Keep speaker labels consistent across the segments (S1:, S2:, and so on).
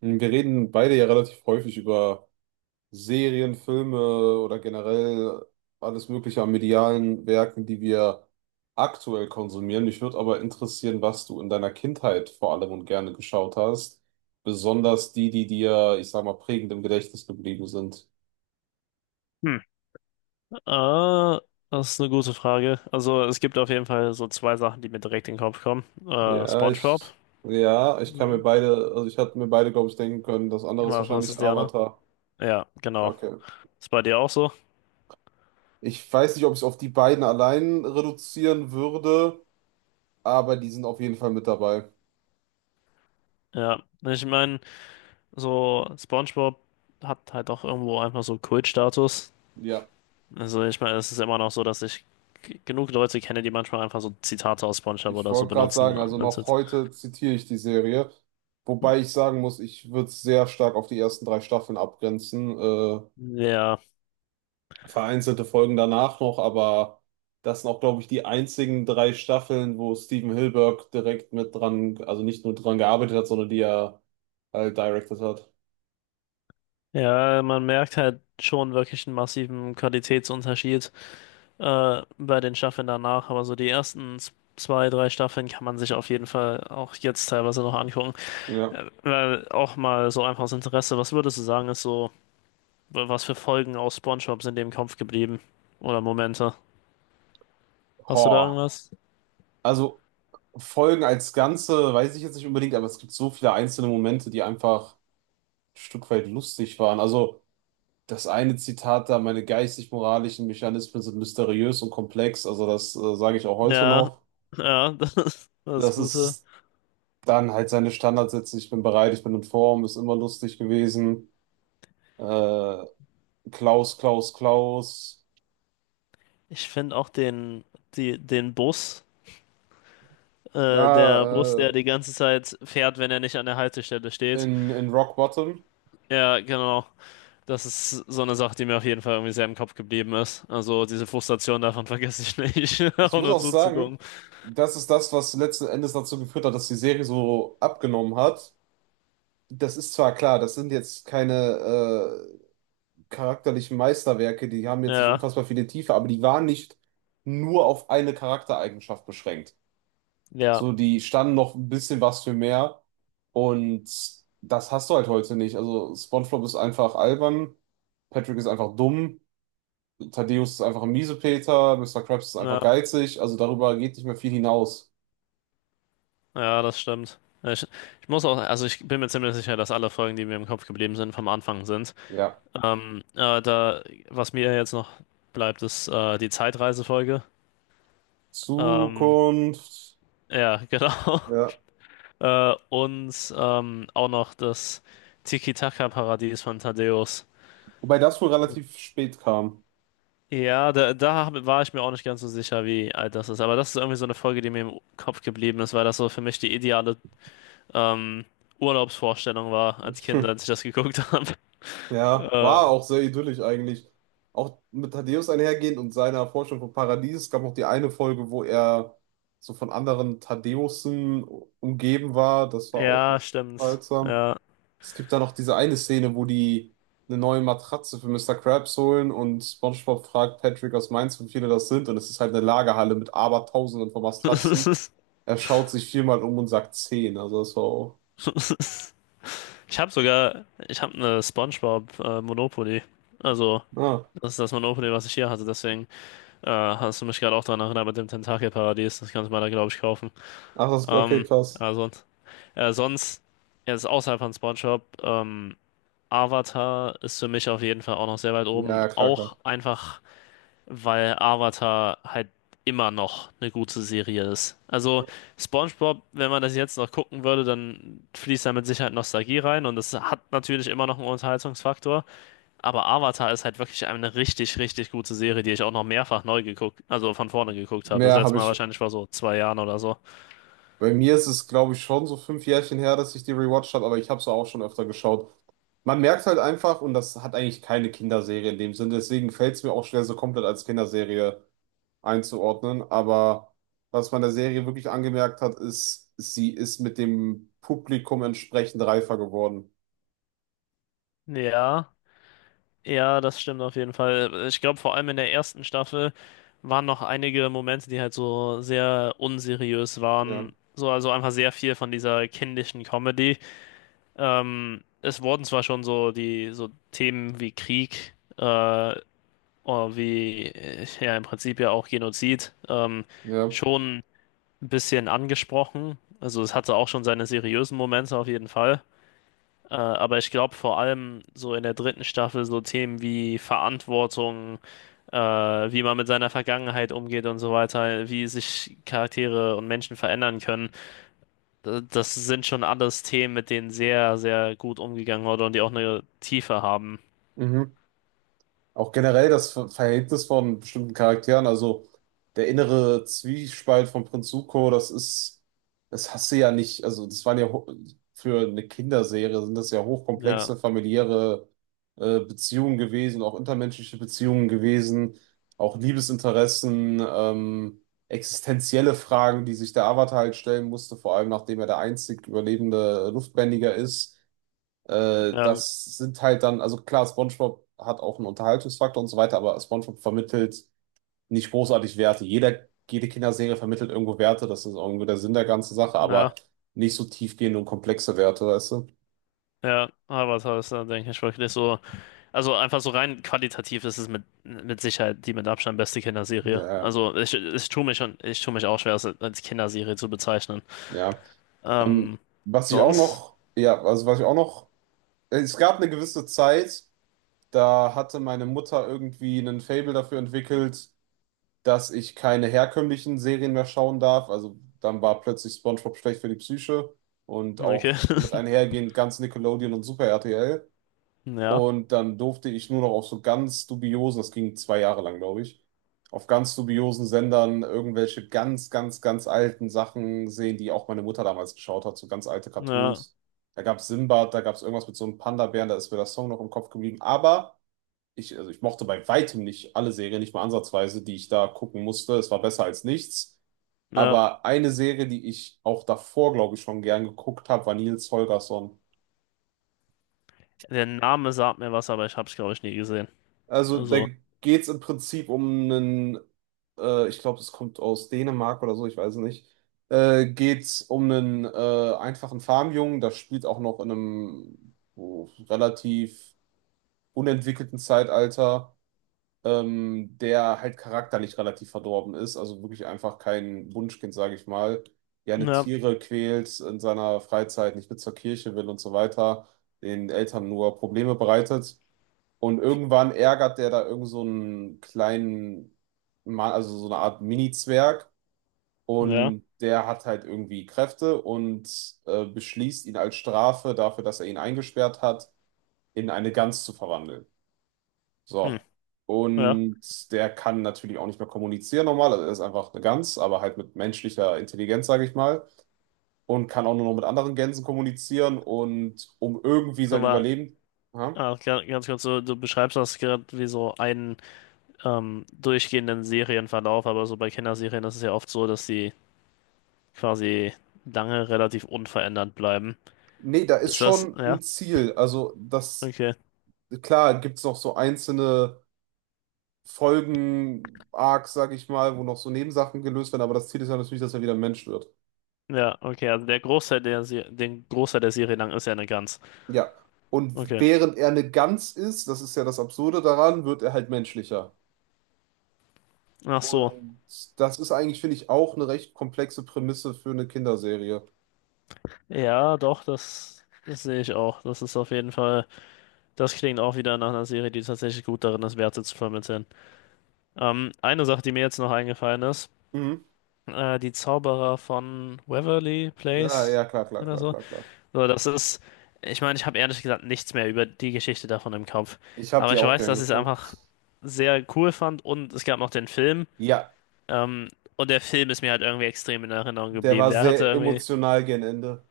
S1: Wir reden beide ja relativ häufig über Serien, Filme oder generell alles Mögliche an medialen Werken, die wir aktuell konsumieren. Mich würde aber interessieren, was du in deiner Kindheit vor allem und gerne geschaut hast. Besonders die, die dir, ich sag mal, prägend im Gedächtnis geblieben sind.
S2: Hm. Äh, Das ist eine gute Frage. Also es gibt auf jeden Fall so zwei Sachen, die mir direkt in den Kopf kommen.
S1: Ja,
S2: SpongeBob.
S1: ich, ja, ich kann mir
S2: Ja.
S1: beide, also ich hatte mir beide, glaube ich, denken können. Das andere ist
S2: Was, was
S1: wahrscheinlich
S2: ist der, ne?
S1: Avatar.
S2: Ja, genau.
S1: Okay.
S2: Ist bei dir auch so?
S1: Ich weiß nicht, ob ich es auf die beiden allein reduzieren würde, aber die sind auf jeden Fall mit dabei.
S2: Ja. Ich meine, so SpongeBob hat halt auch irgendwo einfach so Kultstatus.
S1: Ja,
S2: Also ich meine, es ist immer noch so, dass ich genug Leute kenne, die manchmal einfach so Zitate aus SpongeBob
S1: ich
S2: oder so
S1: wollte gerade
S2: benutzen.
S1: sagen, also
S2: Und
S1: noch heute zitiere ich die Serie, wobei ich sagen muss, ich würde es sehr stark auf die ersten drei Staffeln abgrenzen.
S2: Ja.
S1: Vereinzelte Folgen danach noch, aber das sind auch, glaube ich, die einzigen drei Staffeln, wo Steven Hilberg direkt mit dran, also nicht nur dran gearbeitet hat, sondern die er halt directed hat.
S2: Ja, man merkt halt schon wirklich einen massiven Qualitätsunterschied. Bei den Staffeln danach, aber so die ersten zwei, drei Staffeln kann man sich auf jeden Fall auch jetzt teilweise noch angucken.
S1: Ja.
S2: Weil auch mal so einfaches Interesse, was würdest du sagen, ist so, was für Folgen aus SpongeBob sind dir im Kopf geblieben? Oder Momente? Hast du da
S1: Boah.
S2: irgendwas?
S1: Also Folgen als Ganze weiß ich jetzt nicht unbedingt, aber es gibt so viele einzelne Momente, die einfach ein Stück weit lustig waren. Also das eine Zitat da, meine geistig-moralischen Mechanismen sind mysteriös und komplex, also das sage ich auch heute
S2: Ja,
S1: noch.
S2: ja, das ist das
S1: Das
S2: Gute.
S1: ist dann halt seine Standardsätze, ich bin bereit, ich bin in Form, ist immer lustig gewesen. Äh, Klaus, Klaus, Klaus,
S2: Ich finde auch den, die, den Bus, der Bus,
S1: da
S2: der
S1: äh,
S2: die ganze Zeit fährt, wenn er nicht an der Haltestelle steht.
S1: in Rock Bottom.
S2: Ja, genau. Das ist so eine Sache, die mir auf jeden Fall irgendwie sehr im Kopf geblieben ist. Also diese Frustration davon vergesse ich nicht,
S1: Ich
S2: auch
S1: muss
S2: nur
S1: auch sagen,
S2: zuzugucken.
S1: das ist das, was letzten Endes dazu geführt hat, dass die Serie so abgenommen hat. Das ist zwar klar, das sind jetzt keine äh, charakterlichen Meisterwerke, die haben jetzt nicht
S2: Ja,
S1: unfassbar viele Tiefe, aber die waren nicht nur auf eine Charaktereigenschaft beschränkt.
S2: ja,
S1: So, die standen noch ein bisschen was für mehr und das hast du halt heute nicht. Also SpongeBob ist einfach albern, Patrick ist einfach dumm, Thaddeus ist einfach ein Miesepeter, Mister Krabs ist einfach
S2: ja,
S1: geizig, also darüber geht nicht mehr viel hinaus.
S2: ja, das stimmt. Ich muss auch, also ich bin mir ziemlich sicher, dass alle Folgen, die mir im Kopf geblieben sind, vom Anfang sind.
S1: Ja.
S2: Da, was mir jetzt noch bleibt, ist die Zeitreisefolge. Ähm,
S1: Zukunft.
S2: ja, genau.
S1: Ja.
S2: Und auch noch das Tiki-Taka-Paradies von Thaddäus.
S1: Wobei das wohl relativ spät kam.
S2: Ja, da, war ich mir auch nicht ganz so sicher, wie alt das ist. Aber das ist irgendwie so eine Folge, die mir im Kopf geblieben ist, weil das so für mich die ideale ähm, Urlaubsvorstellung war als Kind, als ich das geguckt habe.
S1: Ja,
S2: Äh,
S1: war auch sehr idyllisch eigentlich. Auch mit Thaddäus einhergehend und seiner Forschung vom Paradies. Es gab noch die eine Folge, wo er so von anderen Thaddäusen umgeben war. Das war auch
S2: ja,
S1: so
S2: stimmt.
S1: seltsam.
S2: Ja.
S1: Es gibt da noch diese eine Szene, wo die eine neue Matratze für Mister Krabs holen und SpongeBob fragt Patrick aus Mainz, wie viele das sind. Und es ist halt eine Lagerhalle mit Abertausenden von Matratzen. Er schaut sich viermal um und sagt zehn. Also das war auch.
S2: Ich habe eine SpongeBob Monopoly. Also,
S1: Ah,
S2: das ist das Monopoly, was ich hier hatte. Deswegen hast du mich gerade auch daran erinnert mit dem Tentakelparadies. Das kannst du mal da, glaube ich, kaufen.
S1: ach, das, okay,
S2: Ähm,
S1: krass.
S2: also. Ja, sonst, jetzt außerhalb von SpongeBob, Avatar ist für mich auf jeden Fall auch noch sehr weit oben.
S1: Ja, klar,
S2: Auch
S1: klar.
S2: einfach, weil Avatar halt immer noch eine gute Serie ist. Also SpongeBob, wenn man das jetzt noch gucken würde, dann fließt da mit Sicherheit Nostalgie rein und das hat natürlich immer noch einen Unterhaltungsfaktor. Aber Avatar ist halt wirklich eine richtig, richtig gute Serie, die ich auch noch mehrfach neu geguckt, also von vorne geguckt habe. Das
S1: Mehr
S2: letzte
S1: habe
S2: Mal
S1: ich.
S2: wahrscheinlich vor so zwei Jahren oder so.
S1: Bei mir ist es, glaube ich, schon so fünf Jährchen her, dass ich die rewatcht habe, aber ich habe es auch schon öfter geschaut. Man merkt halt einfach, und das hat eigentlich keine Kinderserie in dem Sinne, deswegen fällt es mir auch schwer, so komplett als Kinderserie einzuordnen. Aber was man der Serie wirklich angemerkt hat, ist, sie ist mit dem Publikum entsprechend reifer geworden.
S2: Ja. Ja, das stimmt auf jeden Fall. Ich glaube, vor allem in der ersten Staffel waren noch einige Momente, die halt so sehr unseriös
S1: Ja,
S2: waren. So, also einfach sehr viel von dieser kindischen Comedy. Es wurden zwar schon so die so Themen wie Krieg, oder wie ja im Prinzip ja auch Genozid,
S1: ja.
S2: schon ein bisschen angesprochen. Also es hatte auch schon seine seriösen Momente auf jeden Fall. Aber ich glaube vor allem so in der dritten Staffel so Themen wie Verantwortung, wie man mit seiner Vergangenheit umgeht und so weiter, wie sich Charaktere und Menschen verändern können. Das sind schon alles Themen, mit denen sehr, sehr gut umgegangen wurde und die auch eine Tiefe haben.
S1: Mhm. Auch generell das Verhältnis von bestimmten Charakteren, also der innere Zwiespalt von Prinz Zuko, das ist, das hast du ja nicht, also das waren ja für eine Kinderserie sind das ja
S2: Ja,
S1: hochkomplexe familiäre Beziehungen gewesen, auch intermenschliche Beziehungen gewesen, auch Liebesinteressen, existenzielle Fragen, die sich der Avatar halt stellen musste, vor allem nachdem er der einzig überlebende Luftbändiger ist.
S2: ja,
S1: Das sind halt dann, also klar, SpongeBob hat auch einen Unterhaltungsfaktor und so weiter, aber SpongeBob vermittelt nicht großartig Werte. Jeder, jede Kinderserie vermittelt irgendwo Werte, das ist irgendwie der Sinn der ganzen Sache,
S2: ja,
S1: aber nicht so tiefgehende und komplexe Werte, weißt du?
S2: ja. Aber das ist dann, denke ich, wirklich so. Also einfach so rein qualitativ ist es mit Sicherheit die mit Abstand beste Kinderserie.
S1: Ja,
S2: Ich tue mich schon, ich tue mich auch schwer, es als Kinderserie zu bezeichnen.
S1: ja. Ähm,
S2: Ähm,
S1: was ich auch
S2: sonst?
S1: noch, ja, also was ich auch noch: es gab eine gewisse Zeit, da hatte meine Mutter irgendwie einen Faible dafür entwickelt, dass ich keine herkömmlichen Serien mehr schauen darf. Also dann war plötzlich SpongeBob schlecht für die Psyche und
S2: Okay.
S1: auch mit einhergehend ganz Nickelodeon und Super RTL.
S2: Ja,
S1: Und dann durfte ich nur noch auf so ganz dubiosen, das ging zwei Jahre lang, glaube ich, auf ganz dubiosen Sendern irgendwelche ganz, ganz, ganz alten Sachen sehen, die auch meine Mutter damals geschaut hat, so ganz alte
S2: ja,
S1: Cartoons. Da gab es Sinbad, da gab es irgendwas mit so einem Panda-Bären, da ist mir der Song noch im Kopf geblieben. Aber ich, also ich mochte bei weitem nicht alle Serien, nicht mal ansatzweise, die ich da gucken musste. Es war besser als nichts.
S2: ja.
S1: Aber eine Serie, die ich auch davor, glaube ich, schon gern geguckt habe, war Nils Holgersson.
S2: Der Name sagt mir was, aber ich hab's, glaube ich, nie gesehen.
S1: Also da
S2: Also,
S1: geht's im Prinzip um einen, ich glaube, es kommt aus Dänemark oder so, ich weiß es nicht. Geht's um einen einfachen Farmjungen, das spielt auch noch in einem relativ unentwickelten Zeitalter, der halt charakterlich relativ verdorben ist, also wirklich einfach kein Wunschkind, sage ich mal, gerne
S2: ja,
S1: Tiere quält in seiner Freizeit, nicht mit zur Kirche will und so weiter, den Eltern nur Probleme bereitet. Und irgendwann ärgert der da irgend so einen kleinen Mann, also so eine Art Mini-Zwerg.
S2: ja,
S1: Und der hat halt irgendwie Kräfte und beschließt ihn als Strafe dafür, dass er ihn eingesperrt hat, in eine Gans zu verwandeln.
S2: hm,
S1: So.
S2: ja.
S1: Und der kann natürlich auch nicht mehr kommunizieren normal. Also er ist einfach eine Gans, aber halt mit menschlicher Intelligenz, sage ich mal. Und kann auch nur noch mit anderen Gänsen kommunizieren und um irgendwie sein
S2: Aber
S1: Überleben. Ja.
S2: ah, ganz kurz, du beschreibst das gerade wie so einen durchgehenden Serienverlauf, aber so bei Kinderserien ist es ja oft so, dass die quasi lange relativ unverändert bleiben.
S1: Nee, da ist
S2: Ist das,
S1: schon ein
S2: ja,
S1: Ziel. Also, das,
S2: okay.
S1: klar, gibt es noch so einzelne Folgen-Arcs, sage ich mal, wo noch so Nebensachen gelöst werden, aber das Ziel ist ja natürlich, dass er wieder ein Mensch wird.
S2: Ja, okay, also der Großteil der, den Großteil der Serie lang ist ja eine Gans.
S1: Ja. Und
S2: Okay.
S1: während er eine Gans ist, das ist ja das Absurde daran, wird er halt menschlicher.
S2: Ach so.
S1: Und das ist eigentlich, finde ich, auch eine recht komplexe Prämisse für eine Kinderserie.
S2: Ja, doch, das, das sehe ich auch. Das ist auf jeden Fall, das klingt auch wieder nach einer Serie, die tatsächlich gut darin ist, Werte zu vermitteln. Eine Sache, die mir jetzt noch eingefallen ist,
S1: Mhm.
S2: die Zauberer von Waverly
S1: Ah,
S2: Place
S1: ja, klar, klar,
S2: oder
S1: klar,
S2: so.
S1: klar, klar.
S2: So, das ist, ich meine, ich habe ehrlich gesagt nichts mehr über die Geschichte davon im Kopf.
S1: Ich habe
S2: Aber
S1: die
S2: ich
S1: auch
S2: weiß,
S1: gern
S2: dass ich es einfach
S1: geguckt.
S2: sehr cool fand und es gab noch den Film.
S1: Ja,
S2: Ähm, und der Film ist mir halt irgendwie extrem in Erinnerung
S1: der
S2: geblieben.
S1: war
S2: Der hatte
S1: sehr
S2: irgendwie,
S1: emotional gegen Ende.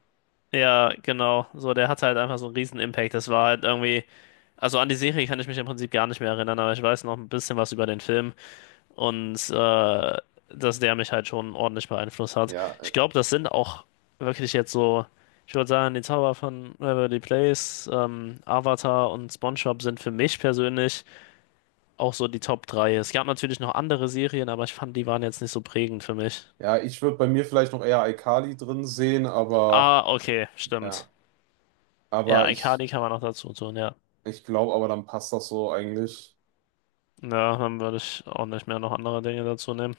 S2: ja, genau, so, der hatte halt einfach so einen riesen Impact. Das war halt irgendwie. Also an die Serie kann ich mich im Prinzip gar nicht mehr erinnern, aber ich weiß noch ein bisschen was über den Film und dass der mich halt schon ordentlich beeinflusst hat.
S1: Ja,
S2: Ich glaube, das sind auch wirklich jetzt so, ich würde sagen, die Zauber von Waverly Place, Avatar und SpongeBob sind für mich persönlich auch so die Top 3. Es gab natürlich noch andere Serien, aber ich fand, die waren jetzt nicht so prägend für mich.
S1: ja, ich würde bei mir vielleicht noch eher Alkali drin sehen, aber
S2: Ah, okay, stimmt.
S1: ja,
S2: Ja,
S1: aber
S2: iCarly kann man noch dazu tun, ja.
S1: ich glaube, aber dann passt das so eigentlich.
S2: Ja, dann würde ich auch nicht mehr noch andere Dinge dazu nehmen.